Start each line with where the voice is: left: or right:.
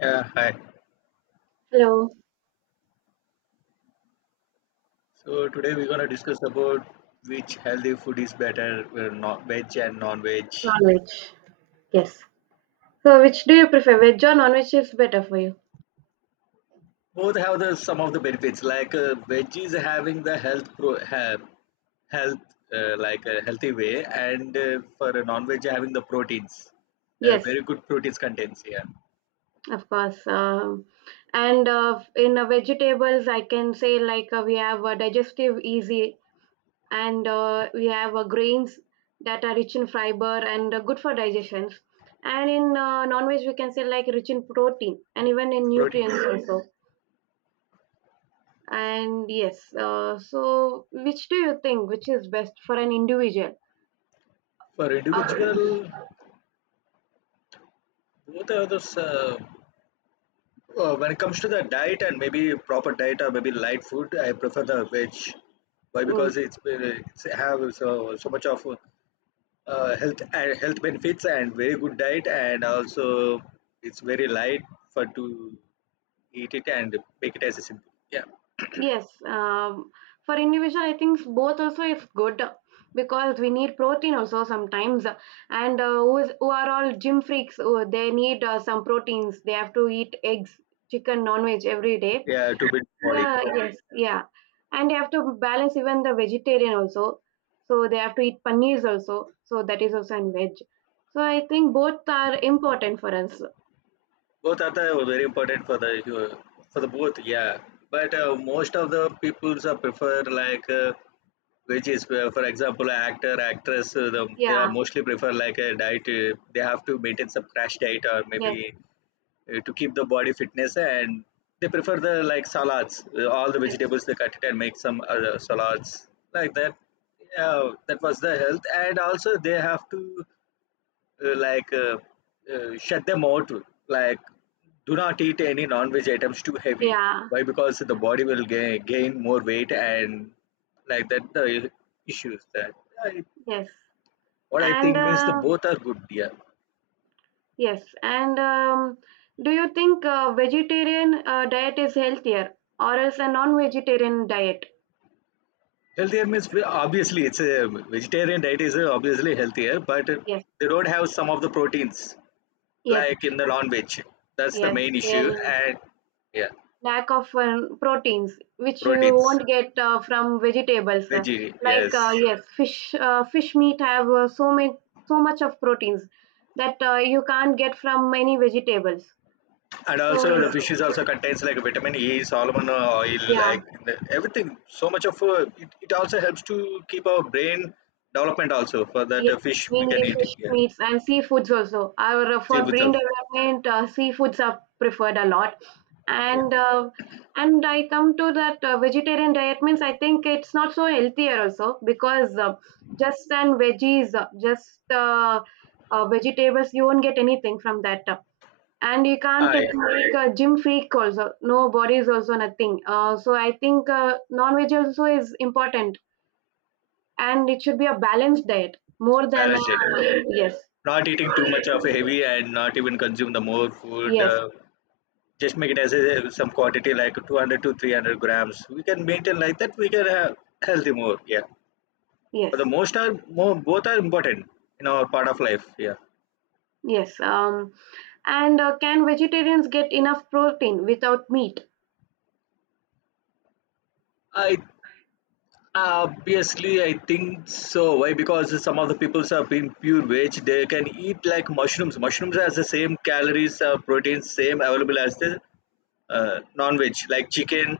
left: Yeah, hi.
right: Hello.
left: So today we're gonna discuss about which healthy food is better, non veg and non-veg.
right: Non-veg. Yes. So, which do you prefer, veg or non-veg is better for you?
left: Both have the some of the benefits. Like veg is having the health, like a healthy way, and for a non-veg having the proteins,
right: Yes,
left: very good proteins contents. Here
right: of course. And in vegetables, I can say, like we have digestive easy, and we have grains that are rich in fiber and good for digestions. And in non-veg, we can say like rich in protein and even in
left: proteins
right: nutrients also. And yes, so which do you think, which is best for an individual?
left: for
right: Uh,
left: individual. Both are those. When it comes to the diet and maybe proper diet or maybe light food, I prefer the veg. Why? Because it's have so much of health and health benefits and very good diet, and also it's very light for to eat it and make it as a simple. Yeah.
right: Yes, for individual, I think both also is good, because we need protein also sometimes, and who are all gym freaks? Who, they need some proteins. They have to eat eggs, chicken, non-veg every day.
left: Yeah, to build body.
right: Uh,
left: Yeah.
right: yes, yeah, and they have to balance even the vegetarian also. So they have to eat paneers also. So that is also in veg. So I think both are important for us.
left: Both are the very important for the both, yeah. But most of the peoples are prefer like which is for example actor actress, they are
right: Yeah.
left: mostly prefer like a diet. They have to maintain some crash diet, or
right: Yes.
left: maybe to keep the body fitness, and they prefer the like salads, all the
right: Yes.
left: vegetables they cut it and make some other salads like that. Yeah, that was the health, and also they have to uh, like uh, shut them out, like, do not eat any non-veg items too heavy.
right: Yeah.
left: Why? Because the body will gain more weight, and like that the issues that I,
right: Yes.
left: what I
right: And
left: think means the both are good, yeah.
right: Yes, and do you think vegetarian diet is healthier, or is a non-vegetarian diet?
left: Healthier means obviously it's a vegetarian diet is, obviously healthier, but
right: Yes,
left: they don't have some of the proteins
right: yes,
left: like in the non-veg. That's the
right: yes.
left: main issue.
right: Then
left: And yeah,
right: lack of proteins, which you
left: proteins,
right: won't get from vegetables.
left: veggie,
right: Like
left: yes.
right: yes, fish, fish meat have so much of proteins that you can't get from many vegetables.
left: And
right: So
left: also the
right: yes,
left: fishes also contains like vitamin E, salmon oil,
right: yeah.
left: like everything. So much of it also helps to keep our brain development also. For that
right: Yeah,
left: fish we
right: mainly
left: can eat it
right: fish
left: here.
right: meats and seafoods also. Our
left: See
right: For
left: with
right: brain
left: us.
right: development, seafoods are preferred a lot.
left: Yeah.
right: And uh, and I come to that, vegetarian diet means I think it's not so healthier also, because just and veggies, just vegetables, you won't get anything from that. And you can't
left: I
right: even make a gym freak also. No bodies also nothing. So I think non-veg also is important, and it should be a balanced diet more than a,
left: Balanced diet. Yeah.
right: yes,
left: Not eating too much of heavy and not even consume the more food.
right: yes,
left: Just make it as a, some quantity like 200 to 300 grams. We can maintain like that. We can have healthy more. Yeah.
right: yes,
left: But the most are more both are important in our part of life. Yeah.
right: yes. And can vegetarians get enough protein without meat?
left: I Obviously, I think so. Why? Because some of the peoples have been pure veg. They can eat like mushrooms. Mushrooms has the same calories, proteins, same available as the non-veg. Like chicken,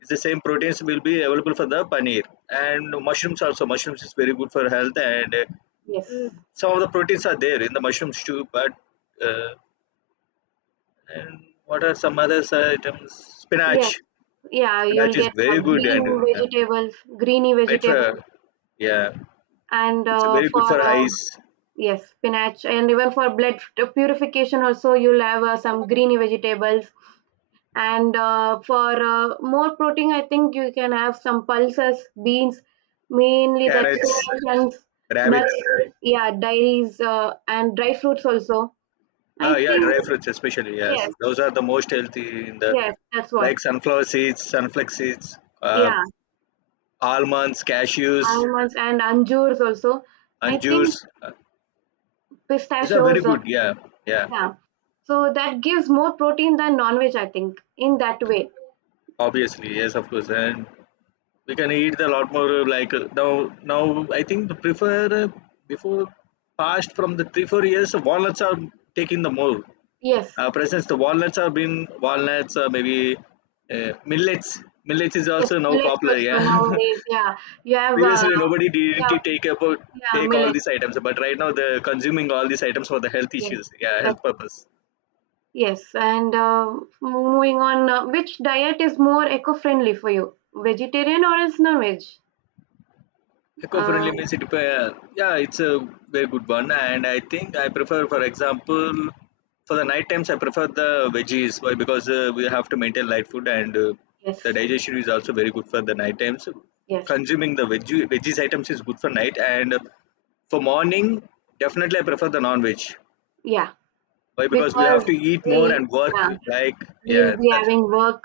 left: is the same proteins will be available for the paneer. And mushrooms also. Mushrooms is very good for health, and
right: Yes,
left: some of the proteins are there in the mushrooms too. But uh, and what are some other items?
right: yes,
left: Spinach.
right: yeah. You'll
left: Spinach is
right: get
left: very good,
right: green
left: and yeah,
right: vegetables, greeny vegetables,
left: better. Yeah.
right: and
left: It's
right: uh,
left: very good
right: for
left: for eyes,
right: yes, spinach and even for blood purification also. You'll have some greeny vegetables, and for more protein, I think you can have some pulses, beans, mainly that
left: carrots,
right: soya chunks,
left: rabbits.
right: nuts. Yeah, dairies and dry fruits also, I
left: Ah, yeah,
right: think.
left: dry fruits especially. Yes,
right: Yes.
left: those are the most healthy in the,
right: Yes, that's what.
left: like sunflower seeds,
right: Yeah,
left: almonds, cashews,
right: almonds and anjurs also, I think.
left: anjurs. Uh, these are very
right: Pistachios,
left: good. Yeah, yeah.
right: yeah. So that gives more protein than non-veg, I think, in that way.
left: Obviously, yes, of course, and we can eat a lot more. Like now I think the prefer, before past from the 3 or 4 years walnuts are taking the more.
right: Yes.
left: For instance, the walnuts are been walnuts, or maybe millets. Millets is
right: Yes,
left: also now
right: millets
left: popular.
right: also
left: Yeah,
right: nowadays. Yeah, you have
left: previously nobody didn't
right: yeah,
left: take about
right: yeah,
left: take all
right: millet.
left: these items, but right now they're consuming all these items for the health
right: Yes.
left: issues. Yeah, health purpose.
right: Yes, and moving on, which diet is more eco-friendly for you? Vegetarian, or is non-veg?
left: Eco-friendly
right: Um,
left: means it depends. Yeah, it's a very good one, and I think I prefer, for example, for the night times I prefer the veggies. Why? Because we have to maintain light food, and
right: yes,
left: the digestion is also very good for the night times.
right: yes,
left: Consuming the veggies items is good for night, and for morning definitely I prefer the non-veg.
right: yeah.
left: Why? Because we have
right: Because
left: to eat more
right: we,
left: and
right: yeah,
left: work. Like
right: we'll
left: yeah,
right: be
left: that's
right: having work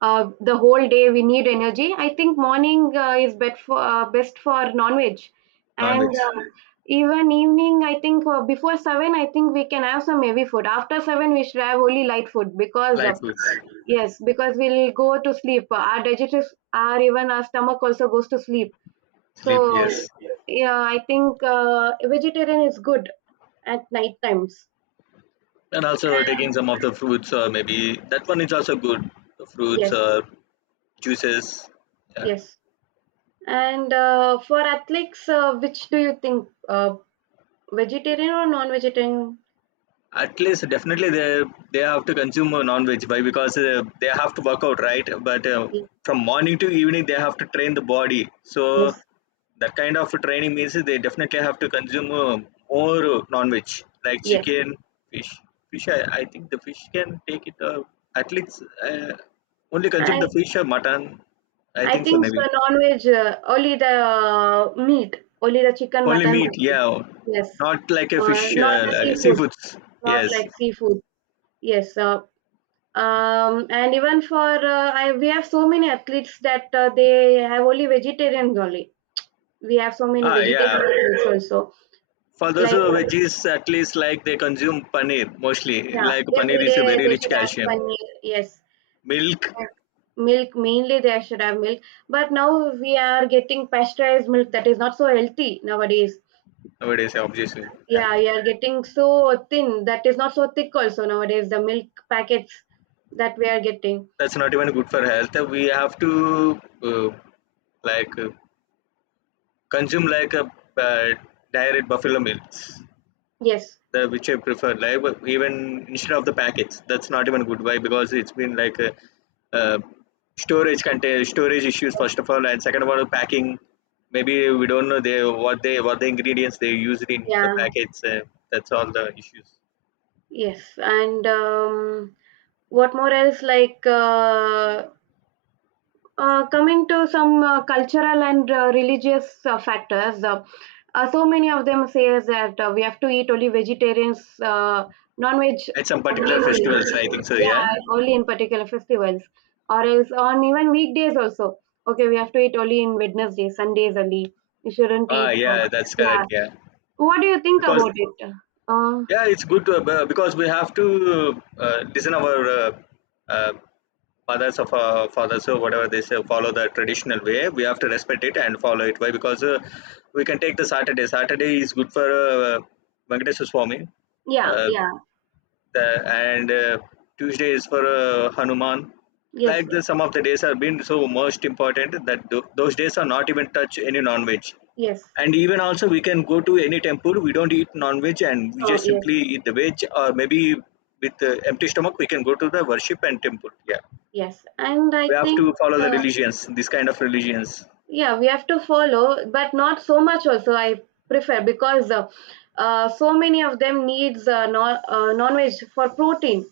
right: the whole day. We need energy. I think morning is best for, non-veg, and
left: non-veg,
right: uh, even evening. I think before 7, I think we can have some heavy food. After 7, we should have only light food, because
left: light
right: uh,
left: foods.
right: yes, because we'll go to sleep. Our digestive, our, even our stomach also goes to sleep.
left: Sleep,
right: So
left: yes.
right: yeah, I think vegetarian is good at night times.
left: And also
right: And-
left: taking some of the fruits or maybe that one is also good, the fruits
right: Yes,
left: or juices, yeah.
right: yes. And for athletes, which do you think, vegetarian or non-vegetarian?
left: At least definitely they have to consume a non-veg by because they have to work out right, but
right: Yes,
left: from morning to evening they have to train the body. So
right: yes,
left: that kind of training means they definitely have to consume more non-veg like
right: yes.
left: chicken, fish fish. I think the fish can take it, at least, uh, only consume
right: I
left: the fish or mutton, I
right: I
left: think so
right: think so,
left: maybe.
right: non-veg, only the meat, only the chicken,
left: Only
right: mutton.
left: meat, yeah.
right: Yes,
left: Not like a fish,
right: not the
left: like
right: seafood,
left: seafoods.
right: not
left: Yes.
right: like seafood. Yes, and even for, we have so many athletes that they have only vegetarians only. We have so many
left: Ah,
right: vegetarian
left: yeah.
right: athletes also,
left: For those
right: like
left: who are veggies, at least like they consume paneer mostly.
right: yeah,
left: Like paneer
right: every
left: is a
right: day
left: very
right: they
left: rich
right: should have
left: calcium.
right: paneer. Yes.
left: Milk
right: Milk, mainly they should have milk, but now we are getting pasteurized milk that is not so healthy nowadays.
left: nowadays, obviously, yeah.
right: Yeah, you are getting so thin, that is not so thick also nowadays, the milk packets that we are getting.
left: That's not even good for health. We have to like uh, consume like a, uh, direct buffalo milk.
right: Yes,
left: The which I prefer live, but even instead of the packets. That's not even good. Why? Because it's been like a, uh, storage issues
right: yes,
left: first of all, and second of all, packing. Maybe we don't know they what the ingredients they used in the
right: yeah,
left: packets. That's all the issues
right: yes. and What more else, like coming to some cultural and religious factors, so many of them says that we have to eat only vegetarians, non-veg
left: at some particular
right: mainly.
left: festivals. I think so. Yeah.
right: Yeah, only in particular festivals, or else on even weekdays also. Okay, we have to eat only in Wednesday, Sundays only. We shouldn't
left: Ah,
right: eat,
left: yeah, that's
right: yeah.
left: correct. Yeah,
right: What do you think
left: because
right: about it? Uh,
left: yeah, it's good to, because we have to listen our uh, fathers of fathers or whatever they say, follow the traditional way. We have to respect it and follow it. Why? Because we can take the Saturday. Saturday is good for Venkateswar Swami.
right: yeah,
left: Uh,
right: yeah,
left: the, and Tuesday is for Hanuman.
right: yes,
left: Like the some of the days have been so most important that those days are not even touch any non-veg.
right: yes.
left: And even also we can go to any temple, we don't eat non-veg, and we
right: Oh,
left: just
right: yes.
left: simply eat the veg, or maybe with empty stomach we can go to the worship and temple, yeah.
right: Yes, and
left: We
right: I
left: have
right: think
left: to follow the
right: uh,
left: religions, this kind of religions.
right: yeah, we have to follow, but not so much also. I prefer, because so many of them needs non-veg for protein.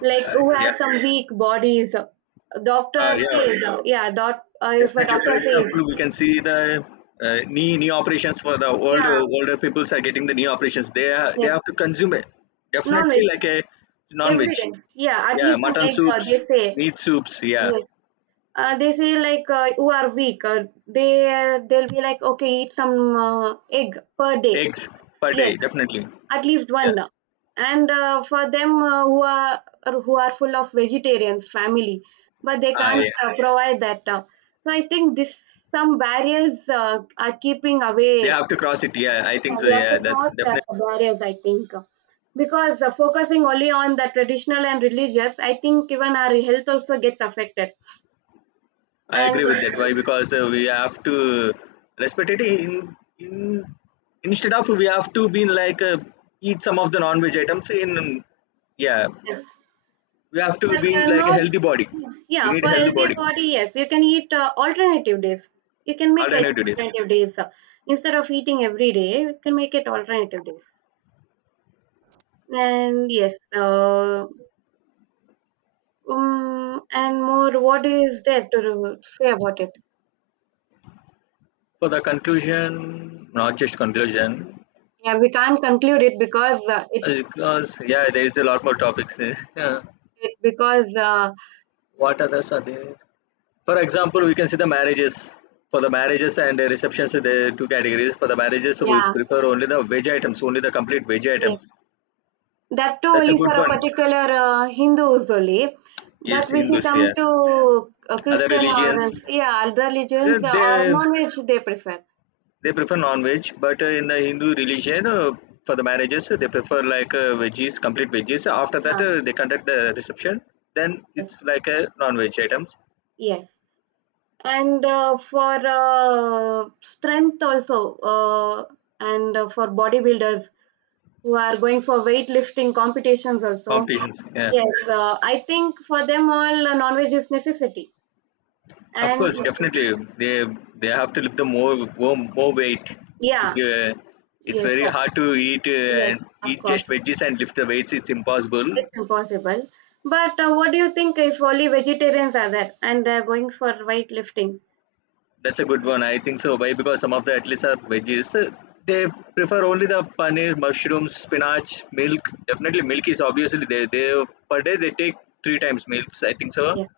right: Like
left: uh,
right: who has some weak bodies,
left: yeah.
right: doctor
left: Yeah.
right: says, yeah. Dot If a
left: Definitely, for
right: doctor says,
left: example, we can see the knee operations for the older
right: yeah,
left: older peoples are getting the knee operations. They
right: yes,
left: have to consume it definitely
right: non-veg
left: like a
right: every
left: non-veg.
right: day. Yeah, at
left: Yeah,
right: least an
left: mutton
right: egg.
left: soups,
right: They say
left: meat soups, yeah.
right: yes. They say, like who are weak. They'll be like, okay, eat some egg per day.
left: Eggs per day,
right: Yes,
left: definitely,
right: at least
left: yeah.
right: one. And for them, who are full of vegetarians family, but they
left: Ah
right: can't
left: yeah,
right: provide that, so I think this, some barriers are keeping
left: they
right: away.
left: have to cross it, yeah, I think
right: Yeah,
left: so,
right: we have to
left: yeah, that's
right: cross
left: definitely.
right: that barriers, I think, because focusing only on the traditional and religious, I think even our health also gets affected,
left: I
right: and
left: agree with that. Why? Because we have to respect it. In instead of we have to be like, eat some of the non-veg items. In yeah,
right: yes.
left: we have to
right: But
left: be in
right: uh,
left: like a
right: not,
left: healthy body. We
right: yeah,
left: need
right: for
left: healthy
right: healthy
left: bodies.
right: body, yes, you can eat alternative days. You can make it
left: Alternative to this.
right: alternative days. Instead of eating every day, you can make it alternative days. And yes, and more, what is there to say about it?
left: For the conclusion, not just conclusion,
right: Yeah, we can't conclude it, because it's
left: because yeah, there is a lot more topics. Yeah.
right: it because
left: What others are there? For example, we can see the marriages. For the marriages and the receptions, there are two categories. For the marriages we
right: yeah,
left: prefer only the veg items, only the complete veg
right: yeah.
left: items.
right: That too
left: That's a
right: only
left: good
right: for a
left: one.
right: particular Hindus only.
left: Is
right: But if you
left: Hindus
right: come
left: here,
right: to
left: other
right: Christian, or
left: religions,
right: yeah, other
left: uh,
right: religions, or
left: they
right: non-veg they prefer.
left: they prefer non-veg. But in the Hindu religion, for the marriages, they prefer like, veggies, complete veggies. After that,
right: Yeah.
left: they conduct the reception, then
right: Yes.
left: it's like a non-veg items.
right: Yes. And for strength also, and for bodybuilders who are going for weightlifting competitions also.
left: Competitions, yeah.
right: Yes, I think for them all, non-veg is necessity.
left: Of
right: And
left: course, definitely, they they have to lift the more, more weight to
right: yeah,
left: it's
right: yes,
left: very
right: sir.
left: hard to eat
right: Yes,
left: and
right: of
left: eat
right: course.
left: just veggies and lift the weights. It's impossible.
right: It's impossible. But what do you think if only vegetarians are there and they're going for weightlifting?
left: That's a good one. I think so. Why? Because some of the athletes are veggies. They prefer only the paneer, mushrooms, spinach, milk. Definitely, milk is obviously there. They Per day they take three times milks. I think so.
right: Yes.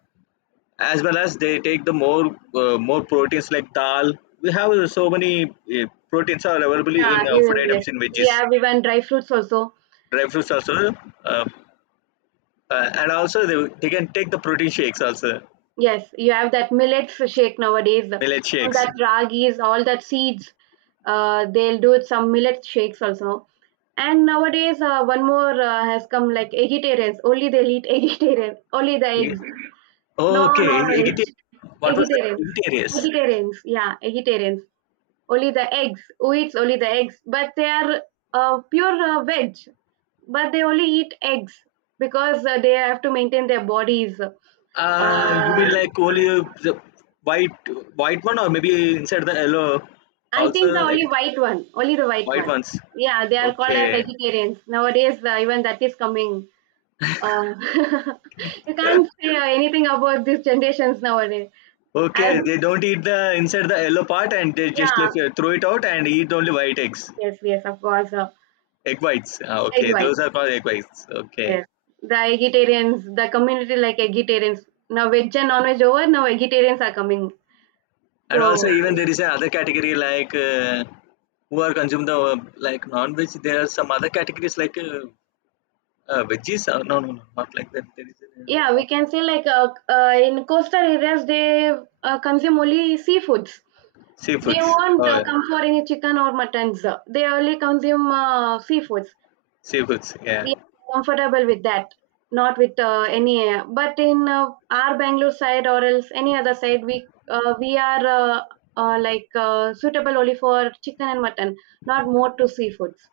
left: As well as they take the more, more proteins like dal. We have so many uh, proteins are available in
right: Yeah,
left: food
right: even yes.
left: items in
right: We
left: veggies,
right: have even dry fruits also.
left: dry fruits also. Uh, and also they can take the protein shakes also,
right: Yes, you have that millets shake nowadays.
left: millet
right: All
left: shakes.
right: that ragis, all that seeds. They'll do some millet shakes also. And nowadays, one more has come, like vegetarians. Only they'll eat vegetarian. Only the
left: We-
right: eggs. No,
left: okay,
right: no, no.
left: vegetarian, what was it?
right: Vegetarians.
left: Vegetarians.
right: Vegetarians. Yeah, vegetarians. Only the eggs, who eats only the eggs, but they are pure veg, but they only eat eggs, because they have to maintain their bodies,
left: You
right: uh,
left: mean like only the white white one or maybe inside the yellow
right: I
left: also,
right: think the
left: like,
right: only white one, only the white
left: white
right: one.
left: ones.
right: Yeah, they are called as
left: okay
right: vegetarians nowadays. Even that is coming. uh, you can't say anything about these generations nowadays.
left: okay
right: As
left: They don't eat the inside the yellow part, and they just
right: Yeah,
left: like, throw it out and eat only white eggs.
right: yes, yes, of course.
left: Egg whites. Ah,
right: Egg
left: okay,
right: white.
left: those are called egg whites, okay.
right: Yes, the vegetarians, the community, like vegetarians. Now veg and non-veg over, now vegetarians are coming.
left: And
right: So
left: also, even there is another category like, who are consume the like non-veg. There are some other categories like veggies. No, no, no, not like that. There is another
right: yeah, we can
left: category.
right: say, like in coastal areas, they consume only seafoods. They
left: Seafoods.
right: won't
left: Oh,
right: come for any chicken or muttons. They only consume seafoods.
left: seafoods. Yeah.
right: We are comfortable with that, not with any. But in our Bangalore side or else any other side, we are, like suitable only for chicken and mutton, not more to seafoods.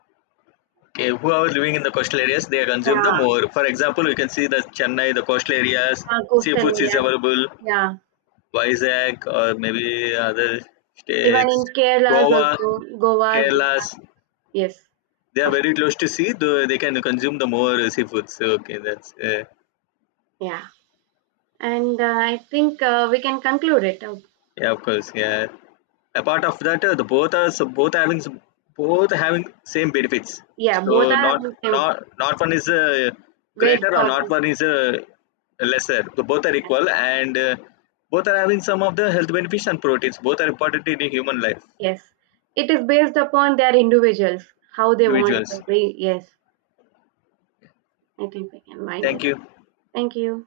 left: Okay. Who are living in the coastal areas, they consume the
right: Yeah,
left: more. For example, we can see the Chennai, the coastal areas,
right: yeah, coastal
left: seafoods is
right: areas.
left: available.
right: Yeah,
left: Vizag or maybe other
right: even in
left: states,
right: Kerala's
left: Goa,
right: also, Goa's.
left: Kerala's.
right: Yes,
left: They are
right: of
left: very close to sea, though they can consume the more seafoods. So, okay, that's
right: yeah. And I think we can conclude it.
left: yeah, of course, yeah. Apart of that, the both are so both having same benefits.
right: Yeah,
left: So
right: both are
left: not
right: the same.
left: not one is
right: Veg
left: greater, or
right: or yeah.
left: not one is lesser. So both are equal, and both are having some of the health benefits and proteins. Both are important in human life,
right: Yes, it is based upon their individuals, how they want to
left: individuals.
right: be. Yes, I think I can mind it.
left: Thank you.
right: Thank you.